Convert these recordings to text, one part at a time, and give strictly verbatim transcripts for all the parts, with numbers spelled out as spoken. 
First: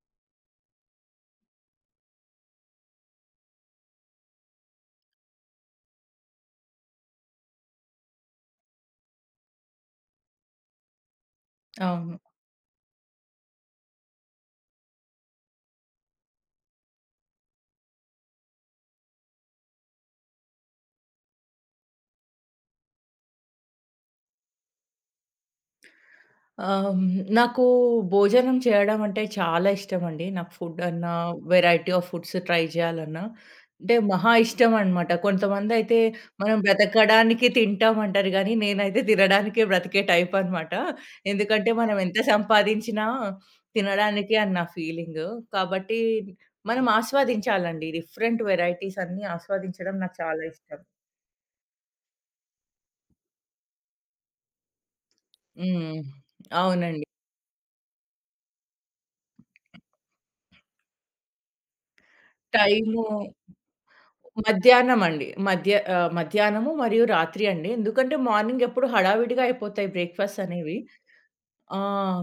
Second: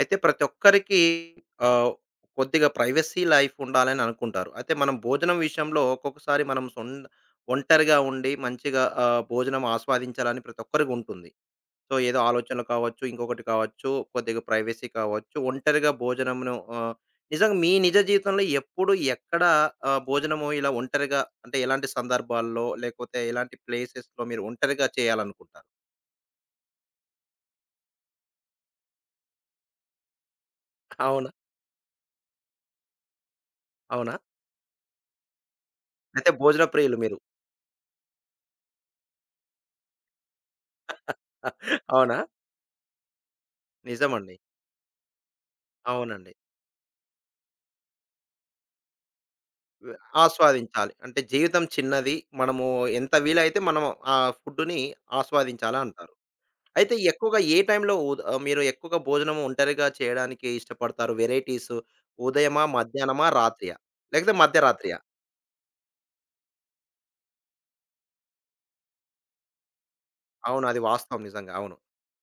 అయితే ప్రతి ఒక్కరికి ఆహ్, కొద్దిగా ప్రైవసీ లైఫ్ ఉండాలని అనుకుంటారు. అయితే మనం భోజనం విషయంలో ఒక్కొక్కసారి మనం సొం ఒంటరిగా ఉండి మంచిగా ఆహ్, భోజనం ఆస్వాదించాలని ప్రతి ఒక్కరికి ఉంటుంది. సో, అవును. ఏదో ఆలోచనలు కావచ్చు, ఇంకొకటి కావచ్చు, కొద్దిగా ప్రైవసీ కావచ్చు, ఒంటరిగా భోజనంను ఆహ్, నిజంగా మీ నిజ జీవితంలో ఎప్పుడు, ఎక్కడ ఆహ్, భోజనము ఇలా ఒంటరిగా అంటే ఎలాంటి సందర్భాల్లో, లేకపోతే ఎలాంటి ప్లేసెస్‌లో మీరు ఒంటరిగా చేయాలనుకుంటారు? ఆహ్, హ్మ్. నాకు భోజనం చేయడం అంటే చాలా ఇష్టమండి. నాకు ఫుడ్ అన్నా, అవునా? వెరైటీ ఆఫ్ ఫుడ్స్ ట్రై చేయాలన్నా, అంటే అవునా? మహా ఇష్టం అనమాట. కొంతమందైతే అయితే మనం భోజన ప్రియులు మీరు. బ్రతకడానికి తింటామంటారు గానీ, నేనైతే తినడానికే బ్రతికే టైప్ అనమాట. ఎందుకంటే మనం అవునా? ఎంత సంపాదించినా నిజమండి. తినడానికే అని నా ఫీలింగు. కాబట్టి అవునండి. మనం ఆస్వాదించాలండి. డిఫరెంట్ వెరైటీస్ అన్నీ వ్ ఆస్వాదించడం నాకు చాలా ఇష్టం. ఆస్వాదించాలి. అంటే జీవితం చిన్నది. మనము ఎంత వీలైతే మనం ఆ ఫుడ్‌ని ఆస్వాదించాలా హ్మ్. అంటారు. అయితే అవునండి. ఎక్కువగా ఏ టైంలో ఉద్ ఆహ్, మీరు ఎక్కువగా భోజనం ఒంటరిగా చేయడానికి ఇష్టపడతారు? వెరైటీస్ ఉదయమా? టైము మధ్యాహ్నమా? రాత్రియా? లేకపోతే మధ్యరాత్రియా? మధ్యాహ్నమండి. మధ్య ఆహ్, మధ్యాహ్నము మరియు రాత్రి అండి. ఎందుకంటే మార్నింగ్ ఎప్పుడు హడావిడిగా అయిపోతాయి బ్రేక్‌ఫాస్ట్స్ అవును. అనేవి. అది వాస్తవం నిజంగా. అవును. ఆ!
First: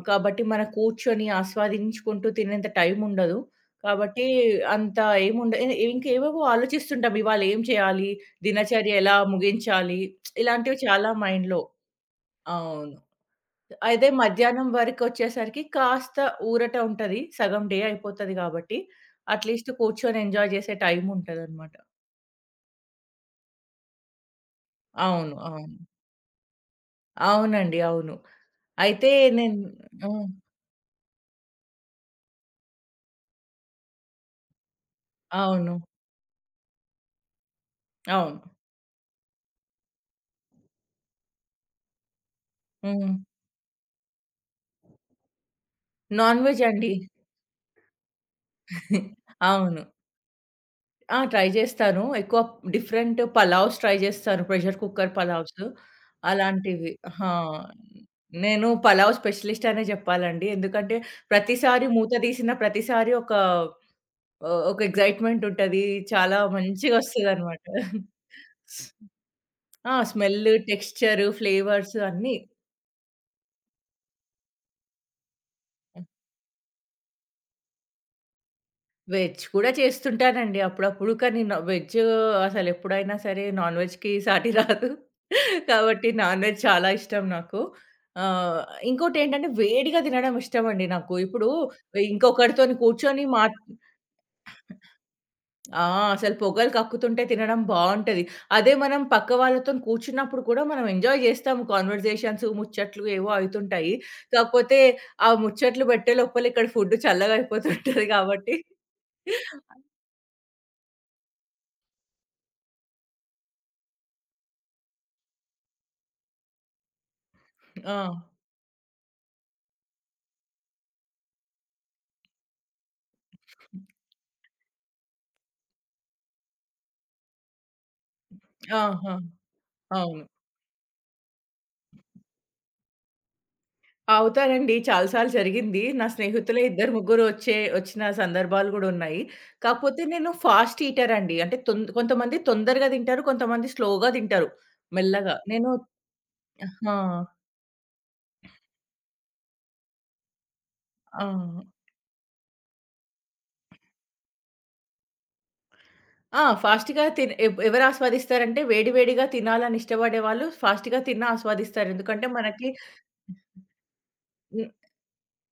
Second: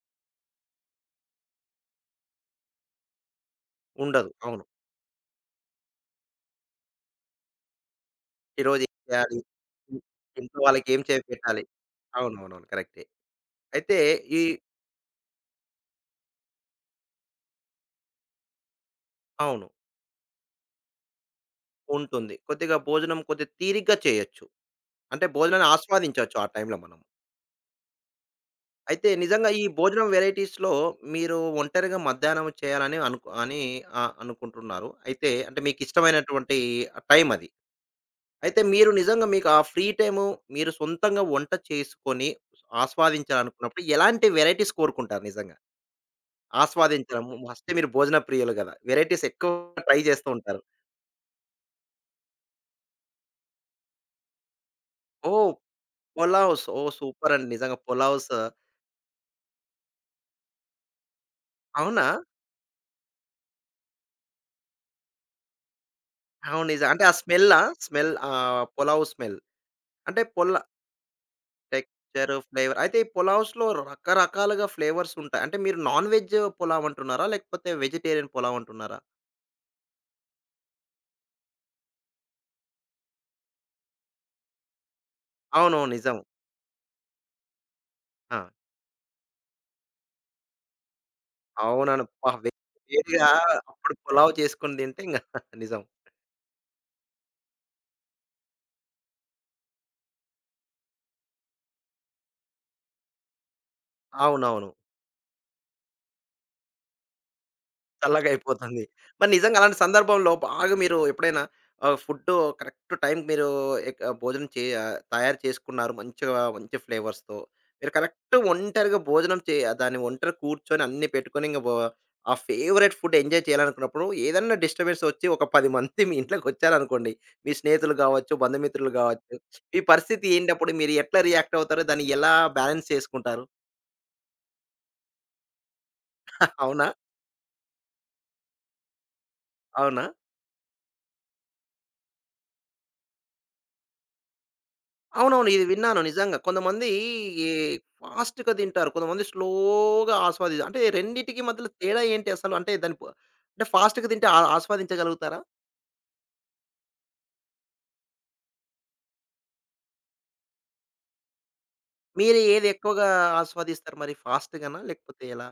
కాబట్టి మన కూర్చొని ఆస్వాదించుకుంటూ తినేంత టైం ఉండదు. కాబట్టి ఉండదు. అవును. అంత ఏముండ ఇ ఇంకేవేవో ఆలోచిస్తుంటాం. ఇవాళ ఏం చేయాలి? ఈరోజు దినచర్య ఏం ఎలా చేయాలి? ఇ ముగించాలి? ఇంట్లో ఇలాంటివి వాళ్ళకి ఏం చాలా చేసి మైండ్‌లో. పెట్టాలి? అవునవునవును. అవును. కరెక్టే. అయితే అయితే ఈ మధ్యాహ్నం వరకొచ్చేసరికి కాస్త ఊరట ఉంటది. సగం డే అయిపోతది కాబట్టి అవును. అట్‌లీస్ట్ కూర్చొని ఎంజాయ్ చేసే టైం ఉంటదనమాట. ఉంటుంది. కొద్దిగా భోజనం కొద్దిగా తీరిగ్గా చేయొచ్చు. అంటే అవును. భోజనాన్ని అవును. ఆస్వాదించొచ్చు ఆ టైంలో మనం. అవునండి. అవును. అయితే అయితే నిజంగా నేను ఈ భోజనం హ్మ్. వేరైటీస్‌లో మీరు ఒంటరిగా మధ్యాహ్నం చేయాలని అనుకు అని ఆహ్, అనుకుంటున్నారు. అయితే అంటే అవును. మీకిష్టమైనటువంటి టైం అది. అవును. అయితే మీరు నిజంగా మీకు ఆ ఫ్రీ టైము మీరు సొంతంగా వంట చేసుకొని హ్మ్. ఆస్వాదించాలనుకున్నప్పుడు ఎలాంటి వేరైటీస్ కోరుకుంటారు నిజంగా? నాన్ వెజ్ అండి. ఆస్వాదించడం ఫస్టే మీరు భోజన ప్రియులు గదా! వేరైటీస్ ఎక్కువ అవును. ట్రై చేస్తూ ఉంటారు. ఆ! ట్రై చేస్తాను. ఎక్కువ డిఫరెంట్ పలావ్స్ ట్రై చేస్తాను. ప్రెషర్ కుక్కర్ ఓహ్! పలావ్స్ పులావ్స్ ఓహ్! అలాంటివి. ఆ! సూపర్ అండి. నిజంగా పులావ్స్. నేను పలావ్ స్పెషలిస్ట్ అనే చెప్పాలండి. ఎందుకంటే ప్రతిసారి అవునా? మూత తీసిన ప్రతిసారి ఒక ఆహ్, ఒక ఎక్సైట్‌మెంట్ ఉంటది. చాలా అవును. నిజం. అంటే ఆ స్మెల్లా? మంచిగొస్తదనమాట. స్మెల్ ఆహ్, పులావ్ స్మెల్. ఆ! అంటే smell, full texture, flavours texture, అన్నీ. ఫ్లేవర్. అయితే ఈ పులావ్స్‌లో రకరకాలుగా ఫ్లేవర్స్ ఉంటాయి. అంటే మీరు నాన్ వెజ్ పులావ్ అంటున్నారా? లేకపోతే వెజిటేరియన్ పులావ్ అంటున్నారా? వెజ్ కూడా చేస్తుంటానండి అప్పుడప్పుడు. కానీ న వెజ్ అసలెప్పుడైనా సరే నాన్ వెజ్‌కి సాటి రాదు. అవునవును. కాబట్టి నిజం. నాన్ వెజ్ చాలా ఇష్టం నాకు. ఆ! ఆహ్, ఇంకోటేంటంటే వేడిగా తినడం ఇష్టమండి నాకు. ఇప్పుడు అవునవును. అబ్బా! వేడి ఇంకొకడితోని కూర్చొని వేడిగా మాట్ అప్పుడు పులావ్ చేసుకొని తింటే ఇంగ నిజం. ఆ! అసలు పొగలు కక్కుతుంటే తినడం బావుంటది. అదే మనం పక్క వాళ్ళతోని కూర్చున్నప్పుడు కూడా మనం ఎంజాయ్ జేస్తాము. కాన్వర్జేషన్స్, ముచ్చట్లు ఏవో అయితుంటాయి. అవునవును. కాకపోతే ఆ ముచ్చట్లు పెట్టే లోపల ఇక్కడ ఫుడ్ చల్లగా అయిపోతుంటది కాబట్టి చల్లగయిపోతుంది. మరి నిజంగా అలాంటి సందర్భంలో బాగా మీరు ఎప్పుడైనా ఆహ్, ఫుడ్డు కరెక్ట్ టైంకి మీరు ఎక్ ఆ, భోజనం చే ఆహ్, తయారు చేసుకున్నారు మంచిగా మంచి ఫ్లేవర్స్‌తో. మీరు ఆ! కరెక్ట్ ఒంటరిగా భోజనం చే ఆ, దాన్ని ఒంటరి కూర్చొని అన్నీ పెట్టుకొని ఇంక బో ఆ ఫేవరెట్ ఫుడ్ ఎంజాయ్ చేయాలనుకున్నప్పుడు ఏదన్నా డిస్టర్బెన్స్ ఒచ్చి ఒక పది మంది మీ ఇంట్లోకొచ్చారనుకోండి. మీ స్నేహితులు గావచ్చు, బంధుమిత్రులు ఆహా! గావచ్చు. మీ అవును. పరిస్థితి ఏంటప్పుడు మీరు ఎట్లా రియాక్ట్ అవుతారు? దాన్ని ఎలా బ్యాలెన్స్ చేసుకుంటారు? అవుతారండి. చాలా సార్లు జరిగింది. నా స్నేహితులే అవునా? ఇద్దరు, ముగ్గురు వచ్చే వచ్చిన సందర్భాలు గూడా ఉన్నాయి. అవునా? కాకపోతే నేను ఫాస్ట్ ఈటర్ అండి. అంటే తొన్ కొంతమంది తొందరగా తింటారు. కొంతమంది స్లోగా తింటారు. మెల్లగా. అవునవును. ఇది నేను విన్నాను నిజంగా. కొంతమంది ఆ! ఈ ఫాస్ట్‌గా తింటారు. కొంతమంది స్లోగా ఆస్వాది అంటే ఆ! రెండిటికి మధ్యలో తేడా ఏంటి అసలు? అంటే దాని ప అంటే ఫాస్ట్‌గా తింటే ఆ ఆస్వాదించగలుగుతారా? ఆ! ఫాస్ట్‌గా తిన్ ఎవ్ ఎవరు ఆస్వాదిస్తారంటే వేడి వేడిగా తినాలని ఇష్టపడే వాళ్ళు ఫాస్ట్‌గా తిన్న ఆస్వాదిస్తారు. ఎందుకంటే మీరు ఏది మనకి ఎక్కువగా ఆస్వాదిస్తారు మరి ఫాస్ట్‌గానా? లేకపోతే ఎలా?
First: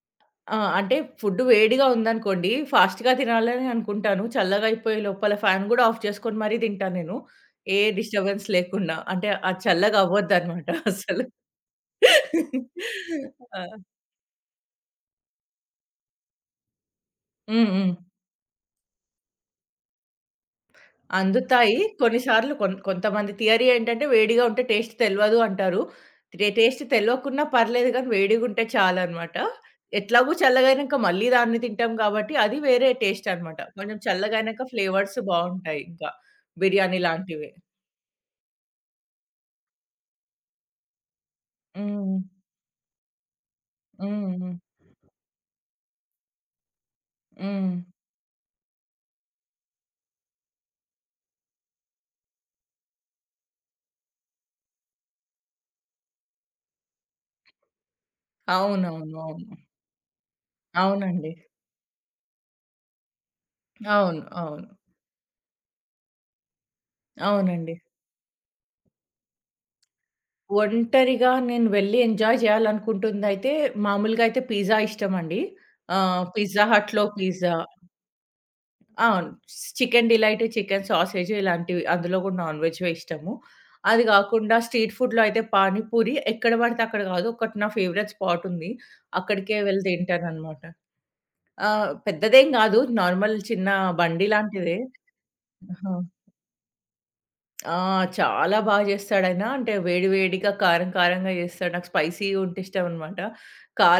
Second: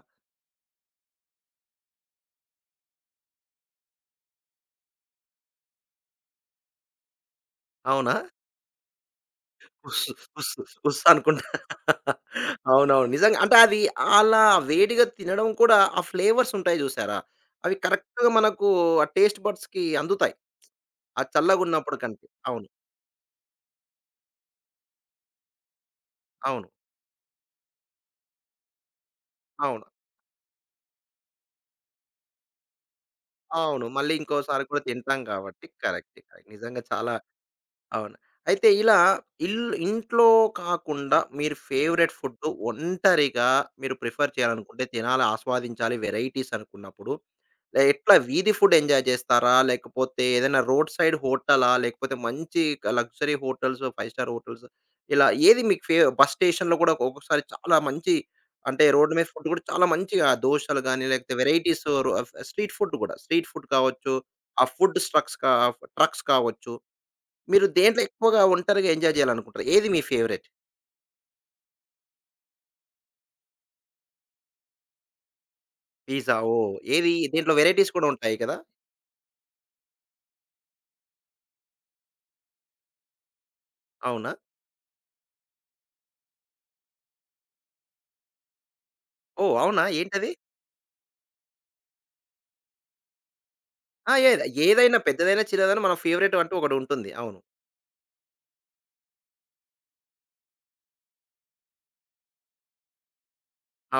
ఆ! అంటే ఫుడ్ వేడిగా ఉందనుకోండి, ఫాస్ట్‌గా తినాలని అనుకుంటాను. చల్లగా అయిపోయే లోపల ఫ్యాన్ గూడా ఆఫ్ చేసుకొని మరీ తింటా నేను. ఏ అవునా? డిస్టర్బెన్స్ లేకుండా. అంటే అది చల్లగా ఉస్ ఉస్ అవ్వద్దనమాట ఉస్ అసలు. అనుకుంటా. అవునవును. నిజంగా అంటే ఆ! అది అలా వేడిగా తినడం కూడా ఆ ఫ్లేవర్స్ ఉంటాయి చూసారా? హ్మ్. అవి హ్మ్. కరెక్ట్‌గా మనకు ఆ టేస్ట్ బడ్స్‌కి అందుతాయి. ఆ అందుతాయి. చల్లగున్నప్పుడు కొన్ని కంటే. సార్లు అవును. కొన్ కొంతమంది థియరీ ఏంటంటే వేడిగా ఉంటే టేస్ట్ తెలవదు అంటారు. టే అవును. టేస్ట్ తెలవకున్నా పర్లేదు గానీ వేడిగుంటే చాలనమాట. అవును. ఎట్లాగో చల్లగయినంక మళ్ళీ దాన్ని తింటాం కాబట్టి అది వేరే టేస్ట్ అనమాట. అవును. కొంచెం మళ్ళీ ఇంకోసారి చల్లగయినంక కూడా తింటాం ఫ్లేవర్స్ కాబట్టి బావుంటాయి ఇంకా. కరెక్టే. కరెక్ట్. నిజంగా బిర్యానీ చాలా లాంటివి. అవును. అయితే ఇలా ఇల్లు ఇంట్లో కాకుండా మీరు ఫేవరెట్ హ్మ్. ఫుడ్ ఒంటరిగా మీరు ప్రిఫర్ హ్మ్. హ్మ్. చేయాలనుకుంటే తినాలి, ఆస్వాదించాలి, వెరైటీస్ అనుకున్నప్పుడు హ్మ్. లే ఎట్లా వీధి ఫుడ్ ఎంజాయ్ చేస్తారా? లేకపోతే ఏదైనా రోడ్ సైడ్ హోటలా? లేకపోతే మంచి క luxury hotels, five star hotels ఇలా ఏది మీకు ఫే బస్ స్టేషన్‌లో కూడా ఒక్కొక్కసారి చాలా మంచి అంటే రోడ్ అవునవును. మీద ఫుడ్ అవును. కూడా చాలా మంచిగా దోసలు గాని, అవునండి. లేకపోతే varieties row of street food కూడా. స్ట్రీట్ ఫుడ్ కావచ్చు, అవును. ఆ అవును. ఫుడ్ స్ట్రక్స్ కా ట్రక్స్ కావచ్చు. మీరు అవునండి. దేంట్లో ఎక్కువగా ఒంటరిగా ఎంజాయ్ చేయాలనుకుంటారు? ఏది మీ ఫేవరెట్? ఒంటరిగా నేను వెళ్ళి ఎంజాయ్ చేయాలనుకుంటుందయితే, మామూలుగా అయితే పిజ్జా ఇష్టమండి. ఆహ్, పిజ్జా పిజ్జా ఓహ్! హట్‌లో ఏది దీంట్లో పిజ్జా వెరైటీస్ కూడా ఉంటాయి కదా! అవును. చికెన్ డిలైట్, చికెన్ సాసేజ్ ఇలాంటివి అందులో కూడా నాన్ వెజ్‌వే ఇష్టము. అది అవునా? కాకుండా స్ట్రీట్ ఫుడ్‌లో అయితే పానీపూరి ఎక్కడ పడితే అక్కడ కాదు. ఒకటి నా ఫేవరెట్ స్పాట్ ఉంది. ఓహ్! అక్కడికే వెళ్ళి అవునా? ఏంటది? తింటాననమాట. ఆ! పెద్దదేం కాదు. నార్మల్ చిన్న ఆ! బండి ఏది లాంటిదే. ఏదైనా పెద్దదైనా, చిన్నదైనా మన ఫేవరెట్ అంటూ ఒకటుంటుంది. అవును. ఆ! చాలా బా చేస్తాడాయన. అంటే వేడి వేడిగా, కారం కారంగా చేస్తాడు. నాకు స్పైసీగా ఉంటే ఇష్టం అనమాట.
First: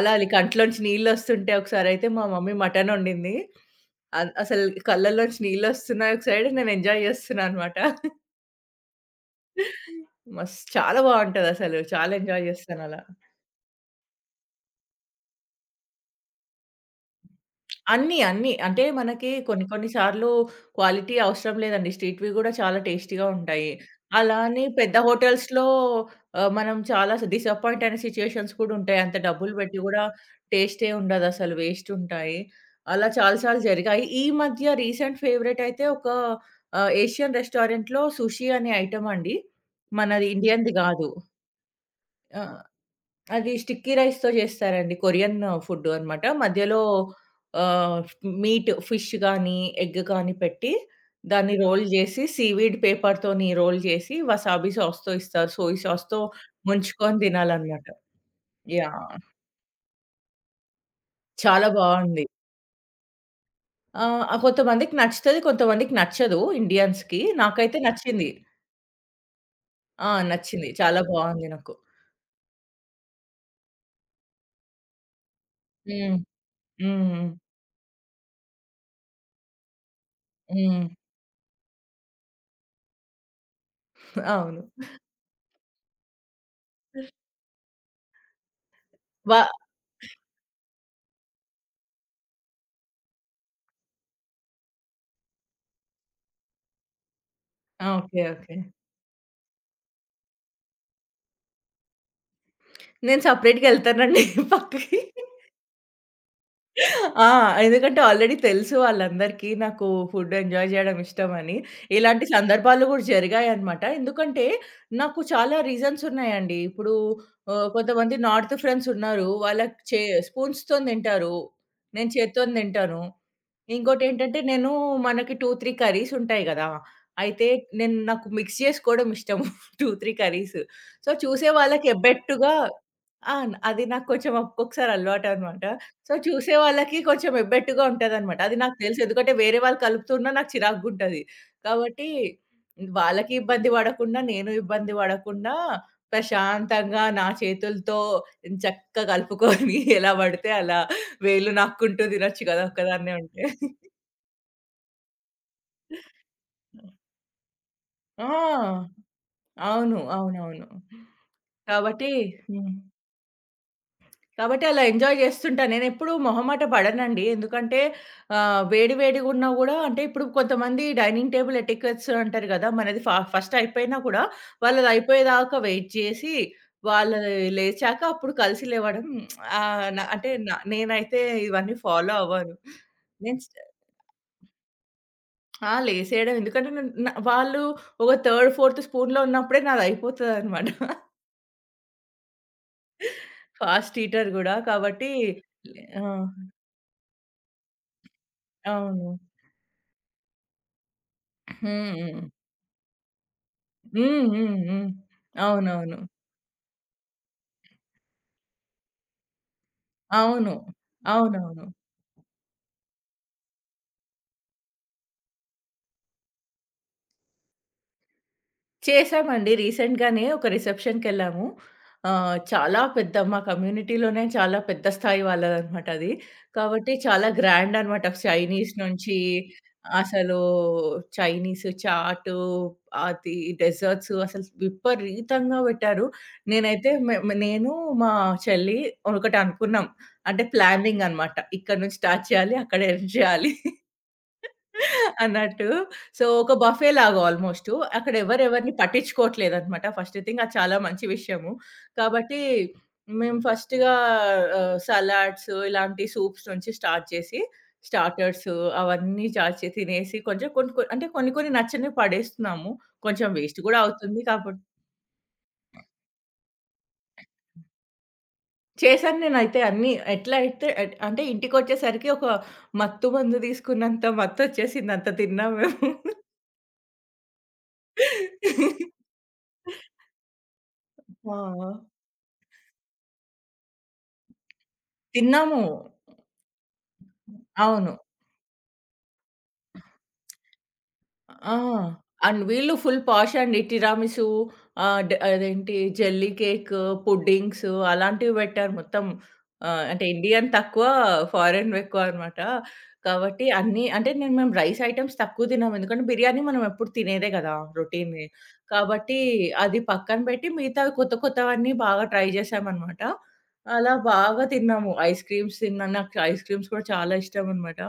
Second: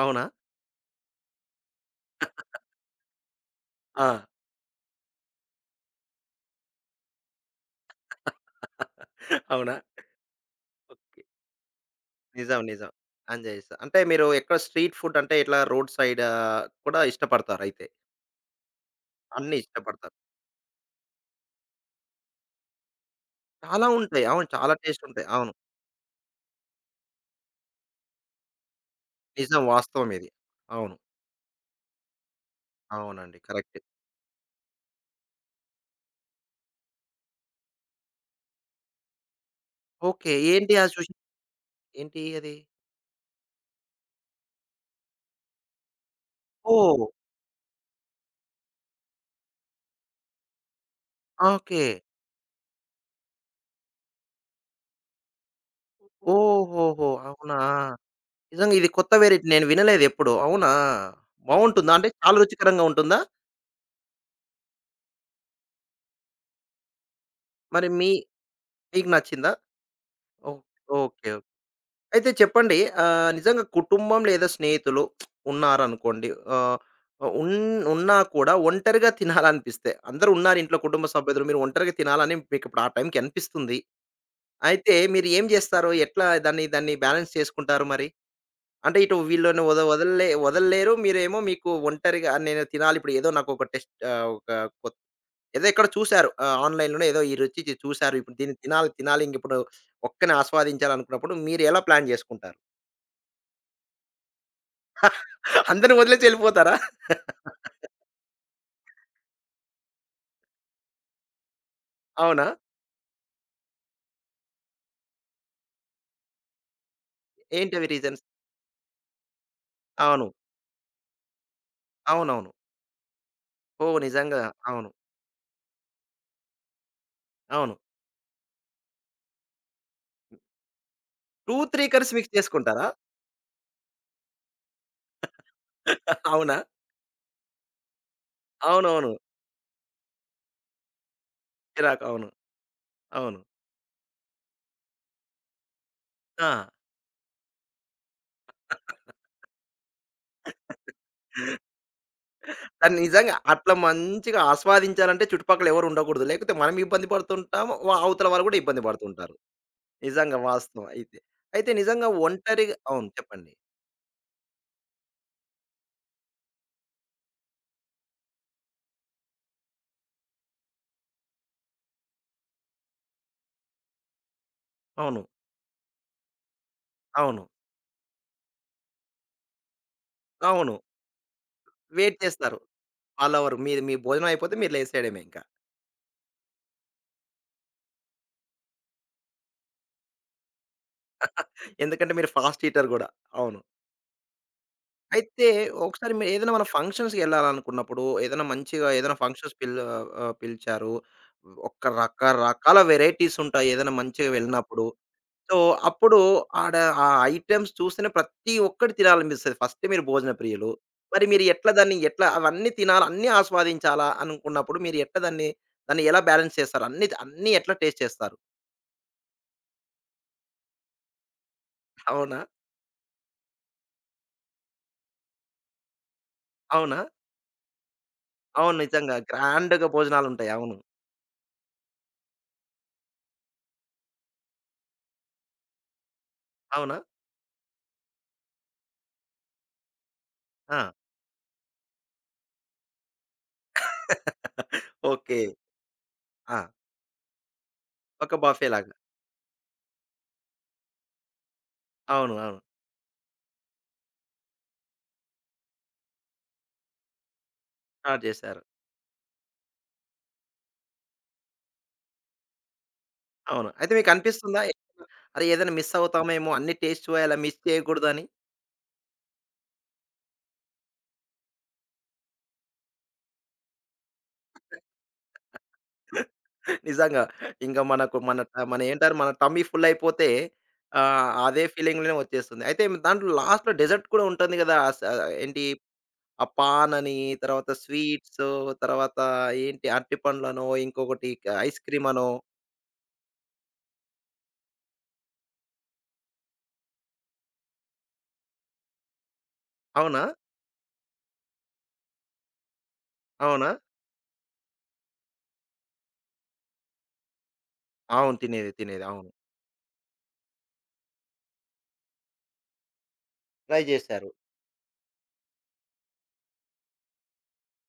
అవునా? కంట్లోంచి నీళ్లొస్తుంటే ఒకసారయితే మా మమ్మీ మటన్ వండింది. ఆ! అన్ అసలు కళ్ళలోంచి నీళ్లొస్తున్నాయి ఒక సైడ్. నేను ఎంజాయ్ చేస్తున్నా అనమాట. అవునా? మస్త్ చాలా ఓకే. బావుంటదసలు. చాలా ఎంజాయ్ నిజం. నిజం. చేస్తానలా. ఎంజాయ్ చేస్తా. అంటే మీరు ఎక్కువ స్ట్రీట్ ఫుడ్ అంటే ఇట్లా రోడ్ సైడ్ ఆహ్, కూడా ఇష్టపడతారయితే. అన్నీ, అన్నీ. అంటే మనకి అన్నీ కొన్ని కొన్ని ఇష్టపడతారు. సార్లు క్వాలిటీ అవసరం లేదండి. స్ట్రీట్‌వి గూడా చాలా టేస్టీగా ఉంటాయి. చాలా ఉంటాయి. అలా అవును. అని చాలా పెద్ద టేస్ట్ ఉంటాయి. అవును. హోటల్స్‌లో ఆహ్, మనం చాలా డిసప్పాయింట్ అయిన సిట్యుయేషన్స్ కూడా ఉంటాయి. అంత డబ్బులు నిజం. పెట్టి గూడా వాస్తవం ఇది. టేస్టే అవును. ఉండదసలు వేస్ట్ ఉంటాయి. అలా చాలా అవునండి. సార్లు కరెక్ట్. జరిగాయి. ఈ మధ్య రీసెంట్ ఫేవరెట్ అయితే ఒక ఆహ్, ఏషియన్ రెస్టారెంట్‌లో సుషి అనే ఐటెమ్ అండి. మనది ఓకే. ఇండియన్‌ది ఏంటి ఆ గాదు. సుషి? ఏంటి ఆ! అది? అది స్టిక్కీ రైస్‌తో చేస్తారండి. కొరియన్ ఫుడ్ అనమాట. మధ్యలో ఓహ్! ఆహ్, మీట్ ఫిష్ గానీ, ఎగ్ కానీ పెట్టి దాన్ని ఓకే. రోల్ జేసి సీవీడ్ పేపర్‌తోని రోల్ చేసి వసాబీ సాస్‌తో ఇస్తారు. సోయ్ సాస్‌తో ఓహోహో! ముంచుకొని అవునా! తినాలనమాట. నిజంగా ఇది కొత్త యాహ్! వేరైటీ. నేను వినలేదెప్పుడు. అవునా! చాలా బావుంటుందా? అంటే బావుంది. చాలా రుచికరంగా ఉంటుందా? ఆహ్, ఆ కొంతమందికి నచ్చుతది. కొంతమందికి నచ్చదు ఇండియన్స్‌కి. నాకైతే మరి మీ నచ్చింది. మీకు నచ్చిందా? ఆ! ఓ నచ్చింది. ఓకే. చాలా ఓకే. బావుంది నాకు. అయితే చెప్పండి ఆహ్, నిజంగా కుటుంబం లేదా స్నేహితులు హ్మ్. ఉన్నారనుకోండి. ఆహ్, హ్మ్. ఉన్ ఉన్నా కూడా ఒంటరిగా తినాలనిపిస్తే అందరూ ఉన్నారు ఇంట్లో హ్మ్. కుటుంబ సభ్యులు. మీరు ఒంటరిగా తినాలని మీకిప్పుడు ఆ టైంకి అనిపిస్తుంది. అవును. అయితే మీరు ఏం జేస్తారు? ఎట్లా దాన్ని దాన్ని బ్యాలెన్స్ చేసుకుంటారు మరి? అంటే ఇటు వ వీళ్ళని వద వదలలే వదలలేరు. మీరేమో మీకు ఒంటరిగా నేను తినాలి ఇప్పుడు ఏదో నాకు ఒక టెస్ట్ ఆహ్, ఒక కొ ఏదో ఎక్కడో చూసారు. ఆహ్, ఆన్‌లైన్‌లోనే ఏదో ఈ రుచి చు చూసారు. ఓకే. ఇప్పుడు దీన్ని ఓకే. తినాలి, తినాలి ఇంకిప్పుడు ఒక్కనే ఆస్వాదించాలనుకున్నప్పుడు మీరు ఎలా ప్లాన్ జేసుకుంటారు? నేను సెపరేట్‌గా ఎళ్తానండి పక్కకి. అందరిని వదిలేసి ఎళ్ళిపోతారా? ఆ! ఎందుకంటే ఆల్రెడీ తెలుసు వాళ్ళందరికీ నాకు ఫుడ్ ఎంజాయ్ జేయడం ఇష్టమని. ఇలాంటి అవునా? సందర్భాలు గూడా జరిగాయన్నమాట. ఎందుకంటే నాకు చాలా రీజన్స్ ఉన్నాయండి. ఇప్పుడు ఆహ్, ఏంటవి కొంతమంది రీజన్స్? నార్త్ ఫ్రెండ్స్ ఉన్నారు. వాళ్ళకి చే అవును. స్పూన్స్‌తోని తింటారు. నేను అవునవును. చేత్తోని తింటాను. ఓహ్! ఇంకోటేంటంటే నిజంగా. నేను అవును. మనకి రెండు, మూడు కర్రీస్ ఉంటాయి గదా! అయితే అవును. నేను నాకు మిక్స్ జేసుకోవడం ఇష్టం. రెండు, మూడు కర్రీస్. సో, చూసే రెండు, మూడు వాళ్ళకి కర్రీస్ మిక్స్ ఎబ్బెట్టుగా చేసుకుంటారా? ఆ! అది నాకు కొంచెం ఒక్కొక్కసారి అలవాటన్నమాట. సో, చూసే అవునా? వాళ్ళకి కొంచెం ఎబ్బెట్టుగా ఉంటదనమాట. అది నాకు తెలుసు. అవునవును. ఎందుకంటే వేరే వాళ్ళు కలుపుతున్నా నాకు చిరాకుగుంటది. చిరాకు. కాబట్టి అవును. వాళ్ళకి అవును. ఇబ్బంది పడకుండా, నేను ఇబ్బంది పడకుండా ఆ! ప్రశాంతంగా నా చేతులతో చక్కగా కలుపుకొని ఎలా పడితే అలా వేళ్ళు నాక్కుంటూ తినొచ్చు కదా! కానీ ఒక్కదాన్నే నిజంగా ఉంటే. అట్లా మంచిగా ఆస్వాదించాలంటే చుట్టుపక్కల ఎవరు ఉండకూడదు. లేకపోతే మనం ఇబ్బంది పడుతుంటాము. వ అవతల వాళ్ళు గూడా ఇబ్బంది ఆ! పడుతుంటారు. అవును. నిజంగా అవునవును. వాస్తవం అయితే. అయితే నిజంగా కాబట్టి హ్మ్. ఒంటరిగా అవును. చెప్పండి. కాబట్టి అలా ఎంజాయ్ చేస్తుంటా. నేనెప్పుడూ మొహమాట పడనండి. ఎందుకంటే ఆహ్, వేడి వేడిగున్నా గూడా అంటే ఇప్పుడు కొంతమంది డైనింగ్ టేబుల్ ఎటికెట్స్ అంటారు గదా! మనది ఫ ఫస్ట్ అయిపోయినా కూడా అవును. వాళ్ళదయిపోయేదాకా వెయిట్ చేసి, వాళ్ళది అవును. లేచాక అప్పుడు కలిసి లేవడం ఆహ్, న అంటే న అవును. నేనైతే ఇవన్నీ ఫాలో వెయిట్ అవ్వను. చేస్తారు. నేను స్ వాళ్ళెవరు మీది మీ మీ భోజనం అయిపోతే మీరు లేసేయడమే ఇంకా. ఆ! లేసేయడం ఎందుకంటే న న వాళ్ళు ఒక థర్డ్, ఫోర్త్ స్పూన్‌లో ఉన్నప్పుడే నాదయిపోతదనమాట. ఎందుకంటే మీరు ఫాస్ట్ ఈటర్ గూడా. అవును. ఫాస్ట్ ఈటర్ గూడా. కాబట్టి అయితే ఆ! ఒకసారి మీరు ఏదైనా మన ఫంక్షన్స్‌కి ఎళ్ళాలనుకున్నప్పుడు ఏదైనా మంచిగా ఏదైనా అవును. ఫంక్షన్స్ పిల్ ఆహ్, పిలిచారు. ఒక హ్మ్. హ్మ్. రకరకాల వెరైటీస్ ఉంటాయి ఏదైనా హ్మ్. మంచిగా హ్మ్. వెళ్ళినప్పుడు. హ్మ్. సో, అవునవును. అప్పుడు ఆడ ఆ ఐటెమ్స్ చూస్తేనే ప్రతి ఒక్కటి తినాలనిపిస్తది. ఫస్ట్ మీరు భోజన అవును. ప్రియులు. మరి మీరు అవునవును. ఎట్లా దాన్ని ఎట్లా అవన్నీ తినాలా, అన్నీ ఆస్వాదించాలా అనుకున్నప్పుడు మీరు ఎట్లా దాన్ని, దాన్ని ఎలా బ్యాలెన్స్ చేస్తారు? అన్నీ అన్నీ ఎట్లా టేస్ట్ చేస్తారు? చేశామండి. రీసెంట్‌గానే ఒక రిసెప్షన్‌కెళ్ళాము. ఆహ్, అవునా? చాలా పెద్ద మా కమ్యూనిటీలోనే చాలా పెద్ద స్థాయి వాళ్ళదనమాట అది. కాబట్టి అవునా? చాలా గ్రాండ్ అనమాట. చైనీస్ అవును. నిజంగా. నుంచి గ్రాండ్‌గా అసలు భోజనాలుంటాయి. అవును. చైనీస్ చాటు అది డెజర్ట్స్ అసలు విపరీతంగా పెట్టారు. నేనైతే అవునా? మే నేను, మా చెల్లి ఒకటనుకున్నాం. అంటే ఆ! ప్లానింగ్ అనమాట. ఇక్కడి నుంచి స్టార్ట్ చేయాలి, అక్కడ ఎండ్ చేయాలి. ఓకే. అన్నట్టు. సో, ఒక ఆ! బఫే లాగా ఆల్‌మోస్టు. అక్కడ ఒక ఎవరెవరిని బఫేలాగా. పట్టించుకోవట్లేదనమాట. ఫస్ట్ థింగ్ అది చాలా మంచి విషయము. అవును. కాబట్టి అవును. మేము ఫస్ట్‌గా ఆహ్, సలాడ్స్ ఇలాంటి సూప్స్ నుంచి స్టార్ట్ చేసి, స్టార్ట్ స్టార్టర్స్ చేశారు. అవన్నీ చార్జ్ చే తినేసి కొంచెం కొన్ని కొ అంటే కొన్ని కొన్ని నచ్చనివి పడేస్తున్నాము. కొంచెం వేస్ట్ అవును. గూడా అయితే అవుతుంది. మీకనిపిస్తుందా? కాబట్టి అరే! ఏదైనా మిస్ అవుతామేమో, అన్ని టేస్ట్ చూయాలా, మిస్ చేయకూడదని? చేశాను నేనైతే అన్నీ. ఎట్లా అయితే ఎట్ అంటే ఇంటికొచ్చేసరికి ఒక మత్తు మందు తీసుకున్నంత మత్తొచ్చేసింది. అంత తిన్నాం మేము. నిజంగా. ఇంక మనకు మన ట మన ఏంటారు మన టమ్మీ ఫుల్ అయిపోతే ఆహ్, అదే ఆ! ఫీలింగ్‌లోనే వచ్చేస్తుంది. అయితే మీ దాంట్లో లాస్ట్‌లో డెజర్ట్ కూడా ఉంటుంది గదా! అస తిన్నాము. ఏంటి ఆ పాన్ అని, తర్వాత అవును. స్వీట్స్, తర్వాత ఏంటి అరటి పండ్లనో, ఇంకొకటి ఆ! ఐస్ క్రీమ్ అనో అండ్ వీళ్ళు ఫుల్ పాష్ అండి. టిరామిసు ఆహ్, డ్ అదేంటి జెల్లీ కేకు, పుడ్డింగ్స్ అలాంటివి పెట్టారు మొత్తం. ఆహ్, అంటే అవునా? ఇండియన్ తక్కువ, ఫారెన్‌వి ఎక్కువనమాట. కాబట్టి అవునా? అన్నీ అంటే నేను మేము రైస్ ఐటెమ్స్ తక్కువ తినము. ఎందుకంటే బిర్యానీ మనం ఎప్పుడు తినేదే కదా! రొటీన్‌వి. అవును. తినేది, తినేది. కాబట్టి అవును. అది పక్కన పెట్టి మిగతావి కొత్త కొత్తవన్నీ బాగా ట్రై చేశామనమాట. ట్రై అలా జేశారు. బాగా తిన్నాము. ఐస్ క్రీమ్స్ తిన్నాను. నాకు ఐస్ క్రీమ్స్ కూడా చాలా ఇష్టమనమాట.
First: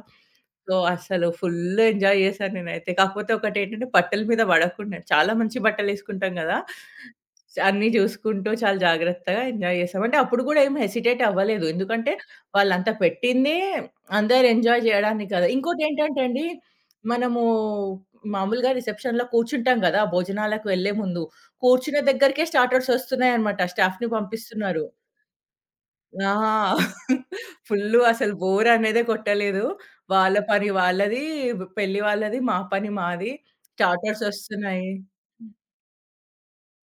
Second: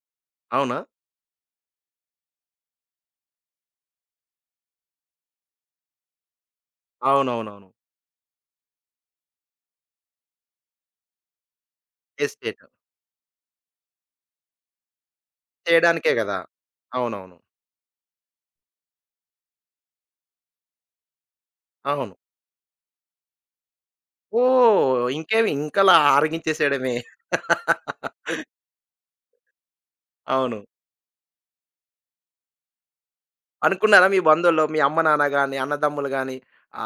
సో, అవునా? అసలు ఫుల్ ఎంజాయ్ చేశాను నేనైతే. కాకపోతే ఒకటేంటంటే బట్టల మీద పడకుండా చాలా మంచి బట్టలేసుకుంటాం గదా! అవునవునవును. అన్నీ చూసుకుంటూ చాలా జాగ్రత్తగా ఎంజాయ్ చేసాం. అంటే అప్పుడు గూడా ఏం హెసిటేట్ అవ్వలేదు. ఎందుకంటే ఎస్టేట్. వాళ్ళంత పెట్టిందే అందరూ ఎంజాయ్ జేయడానికి గదా! చేయడానికే ఇంకోటేంటంటే గదా! అండి అవునవును. మనము మామూలుగా రిసెప్షన్‌లో కూర్చుంటాం గదా! భోజనాలకు వెళ్ళే ముందు. కూర్చున్న అవును. దగ్గరికే స్టార్టర్స్ వస్తున్నాయన్నమాట. స్టాఫ్‌ని పంపిస్తున్నారు. ఓహ్! ఇంకేమి ఇంకా అలా ఆ! ఆరగించేసేయడమే. ఫుల్లు అసలు బోర్ అనేదే కొట్టలేదు. వాళ్ళ అవును. పని వాళ్ళది, పెళ్లి వాళ్ళది, మా పని మాది. అనుకున్నారా మీ చార్టర్స్ బంధువుల్లో మీ వస్తున్నాయి. అమ్మ, నాన్న గాని, అన్నదమ్ములు గాని,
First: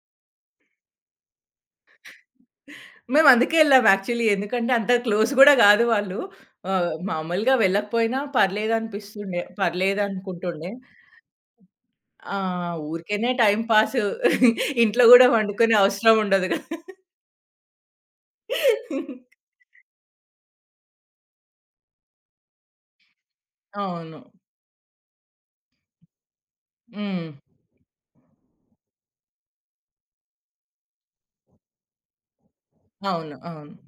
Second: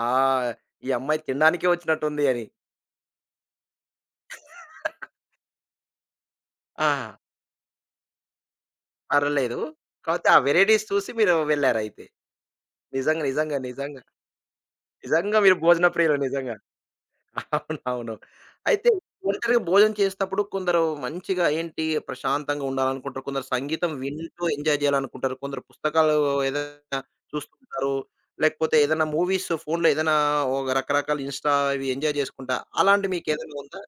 ఆహ్, ఈ అమ్మాయి తినడానికే వచ్చినట్టుంది అని? మేము అందుకే ఎళ్ళాం యాక్చువల్లీ. ఎందుకంటే అంత క్లోజ్ గూడా గాదు వాళ్ళు. ఆహ్, ఆ! మామూలుగా వెళ్ళకపోయినా పర్లేదనిపిస్తుండే. పర్లేదు. కాపోతే ఆ పర్లేదనుకుంటుండే. వెరైటీస్ చూసి మీరు వెళ్లారయితే. ఆ! నిజంగా, ఊరికేనే నిజంగా, టైమ్ పాస్ నిజంగా. ఇంట్లో గూడా నిజంగా మీరు వండుకునే భోజన అవసరం ప్రియులు ఉండదు నిజంగా. గదా! అవునవును. అయితే ఒంటరిగా భోజనం చేసేటప్పుడు కొందరు మంచిగా ఏంటి ప్రశాంతంగా ఉండాలనుకుంటారు. కొందరు సంగీతం అవును. వింటూ ఎంజాయ్ చేయాలనుకుంటారు. కొందరు పుస్తకాలు ఏదైనా హ్మ్. చూస్తుంటారు. లేకపోతే ఏదైనా మూవీస్ ఫోన్‌లో ఏదైనా ఒక రకరకాల ఇన్‌స్టా ఇవి ఎంజాయ్ చేసుకుంటా అలాంటివి అవును. మీకేదైనా అవును. ఉందా?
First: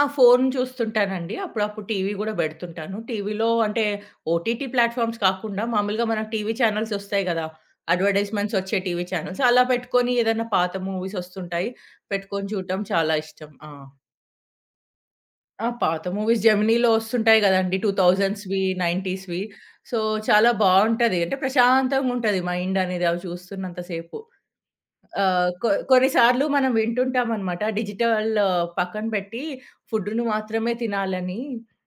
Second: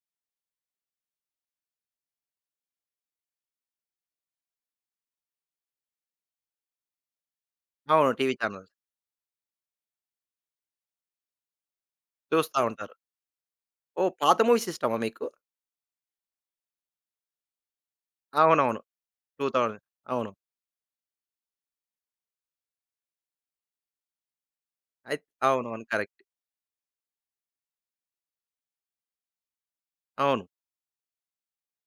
ఆ! ఫోను చూస్తుంటానండి. అప్పుడప్పుడు టీవీ గూడా బెడుతుంటాను. టీవీలో అంటే ఓటీటీ ప్లాట్‌ఫామ్స్ కాకుండా మామూలుగా మనకు టీవీ ఛానెల్స్ ఒస్తాయి గదా! అవును. TV advertisements channels. ఒచ్చే టీవీ ఛానెల్స్. అలా పెట్టుకొని ఏదైనా పాత మూవీస్ ఒస్తుంటాయి. పెట్టుకొని చూస్తా చూడటం ఉంటారు. చాలా ఇష్టం. ఆ! ఓహ్! పాత మూవీస్ ఇష్టమా మీకు? ఆ! పాత మూవీస్ జెమినీలో ఒస్తుంటాయి గదండీ. 2000స్‌వి, అవునవును. 90స్‌వి. రెండు వేల సో, అవును. చాలా బావుంటది. అంటే ప్రశాంతంగుంటది మైండ్ అనేది అవి చూస్తున్నంత సేపు. అయిత్ ఆహ్, కొ అవునవును. కరెక్ట్. కొన్నిసార్లు మనం వింటుంటామనమాట. డిజిటల్ పక్కన పెట్టి ఫుడ్‌ను అవును. మాత్రమే తినాలని.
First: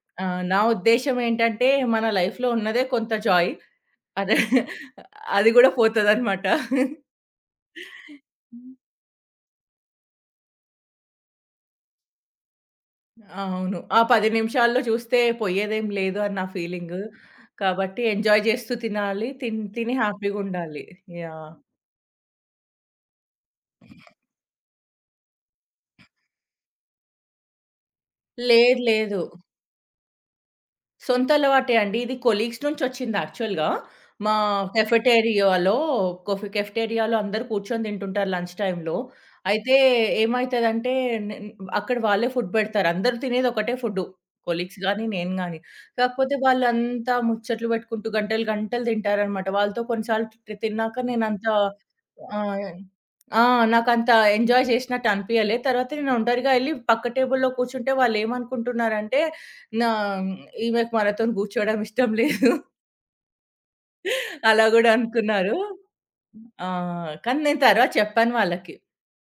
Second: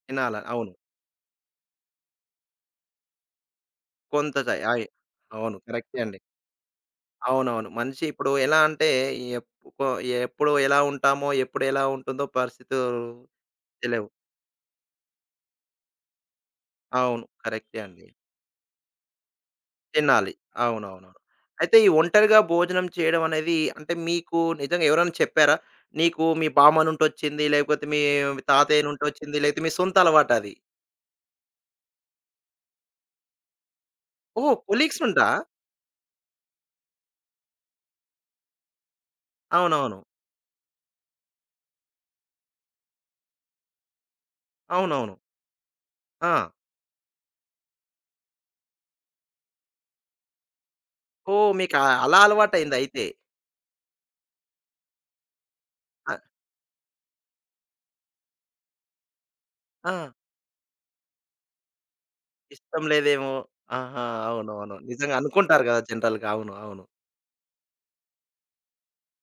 తినాల. ఆహ్, నా అవును. ఉద్దేశ్యం ఏంటంటే మన లైఫ్‌లో ఉన్నదే కొంత జాయ్. కొంత అదే చై అయి అది అవును. గూడా కరెక్టే అండి. పోతదనమాట. అవునవును. మనిషి ఇప్పుడు ఎలా అంటే ఎప్పుకో ఎప్పుడు ఎలా ఉంటామో, ఎప్పుడు ఎలా ఉంటుందో పరిస్థితులు అవును. ఆ తెలియవు. పది నిమిషాల్లో చూస్తే పోయేదేం లేదు అని నా ఫీలింగ్. అవును. కరెక్టే కాబట్టి అండి. ఎంజాయ్ చేస్తూ తినాలి. తిన్ తిని తినాలి. హ్యాపీగుండాలి. అవునవునవును. యాహ్! అయితే ఈ ఒంటరిగా భోజనం చేయడం అనేది అంటే మీకు నిజంగా ఎవరైనా చెప్పారా? నీకు మీ బామ్మ నుంటొచ్చింది, లేకపోతే మీ లేదు తాతయ్య లేదు. నుంటొచ్చింది, లేకపోతే మీ సొంత అలవాటది? సొంత అలవాటే అండి. ఇది కొలీగ్స్ నుంచొచ్చింది యాక్చువల్‌గా. మా ఓహ్! కొలీగ్స్ ఉంటా? కెఫెటేరియాలో కొఫ్ కెఫెటేరియాలో అందరూ కూర్చొని తింటుంటారు లంచ్ టైమ్‌లో. అయితే అవునవును. ఏమైతదంటే నేన్ అక్కడ వాళ్ళే ఫుడ్ పెడతారు. అందరూ తినేది ఒకటే ఫుడ్డు. కొలీగ్స్ గానీ, అవునవును. నేను గానీ. ఆ! కాకపోతే వాళ్ళంతా ముచ్చట్లు పెట్టుకుంటూ గంటలు, గంటలు తింటారనమాట. వాళ్ళతో కొన్నిసార్లు తి తిన్నాక నేనంత ఓహ్! మీకు ఆహ్, అలా ఆహ్, అలవాటయిందయితే. ఆ! నాకంత ఎంజాయ్ చేసినట్టు అనిపియలే. తర్వాత నేను అ ఒంటరిగా ఎళ్లి పక్క టేబుల్‌లో కూర్చుంటే వాళ్ళేమనుకుంటున్నారంటే నా ఆ! ఈమెకు మనతోని కూర్చోవడం ఇష్టం లేదు. ఇష్టం లేదేమో! ఆహా! అలా అవునవును. గూడా నిజంగా అనుకున్నారు. అనుకుంటారు గదా! జనరల్‌గా. అవును. ఆ! అవును. కానీ నేను తర్వాత చెప్పాను వాళ్ళకి.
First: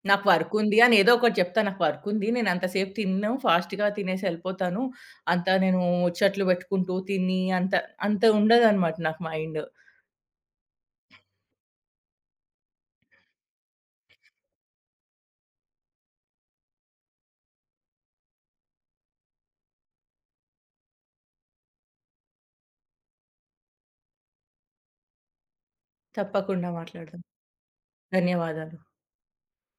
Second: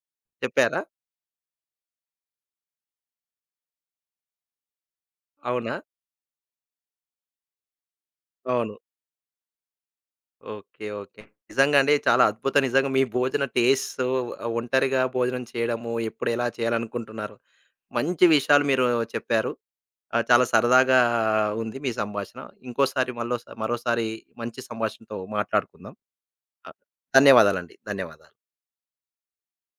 నాకు వర్కుంది చెప్పారా? అని ఏదో ఒకటి చెప్తా. నాకు వర్కుంది. నేను అంతసేపు తినను. ఫాస్ట్‌గా తినేసి ఎళ్ళిపోతాను. అంత అవునా? నేను ముచ్చట్లు పెట్టుకుంటూ తిని అంత అంత అవును. ఉండదనమాట నాకు మైండ్. ఓకే. ఓకే. నిజంగా అండి. చాలా అద్భుతం. నిజంగా మీ భోజన టేస్ట్స్ ఆహ్, ఒంటరిగా భోజనం చేయడము, ఎప్పుడు ఎలా చేయాలనుకుంటున్నారు. మంచి విషయాలు మీరు చెప్పారు. ఆహ్, చాలా సరదాగా ఉంది మీ సంభాషణ. ఇంకోసారి మల్లోసా మరోసారి మంచి సంభాషణతో మాట్లాడుకుందాం. తప్పకుండా అ! మాట్లాడదాం. ధన్యవాదాలండి. ధన్యవాదాలు. ధన్యవాదాలు.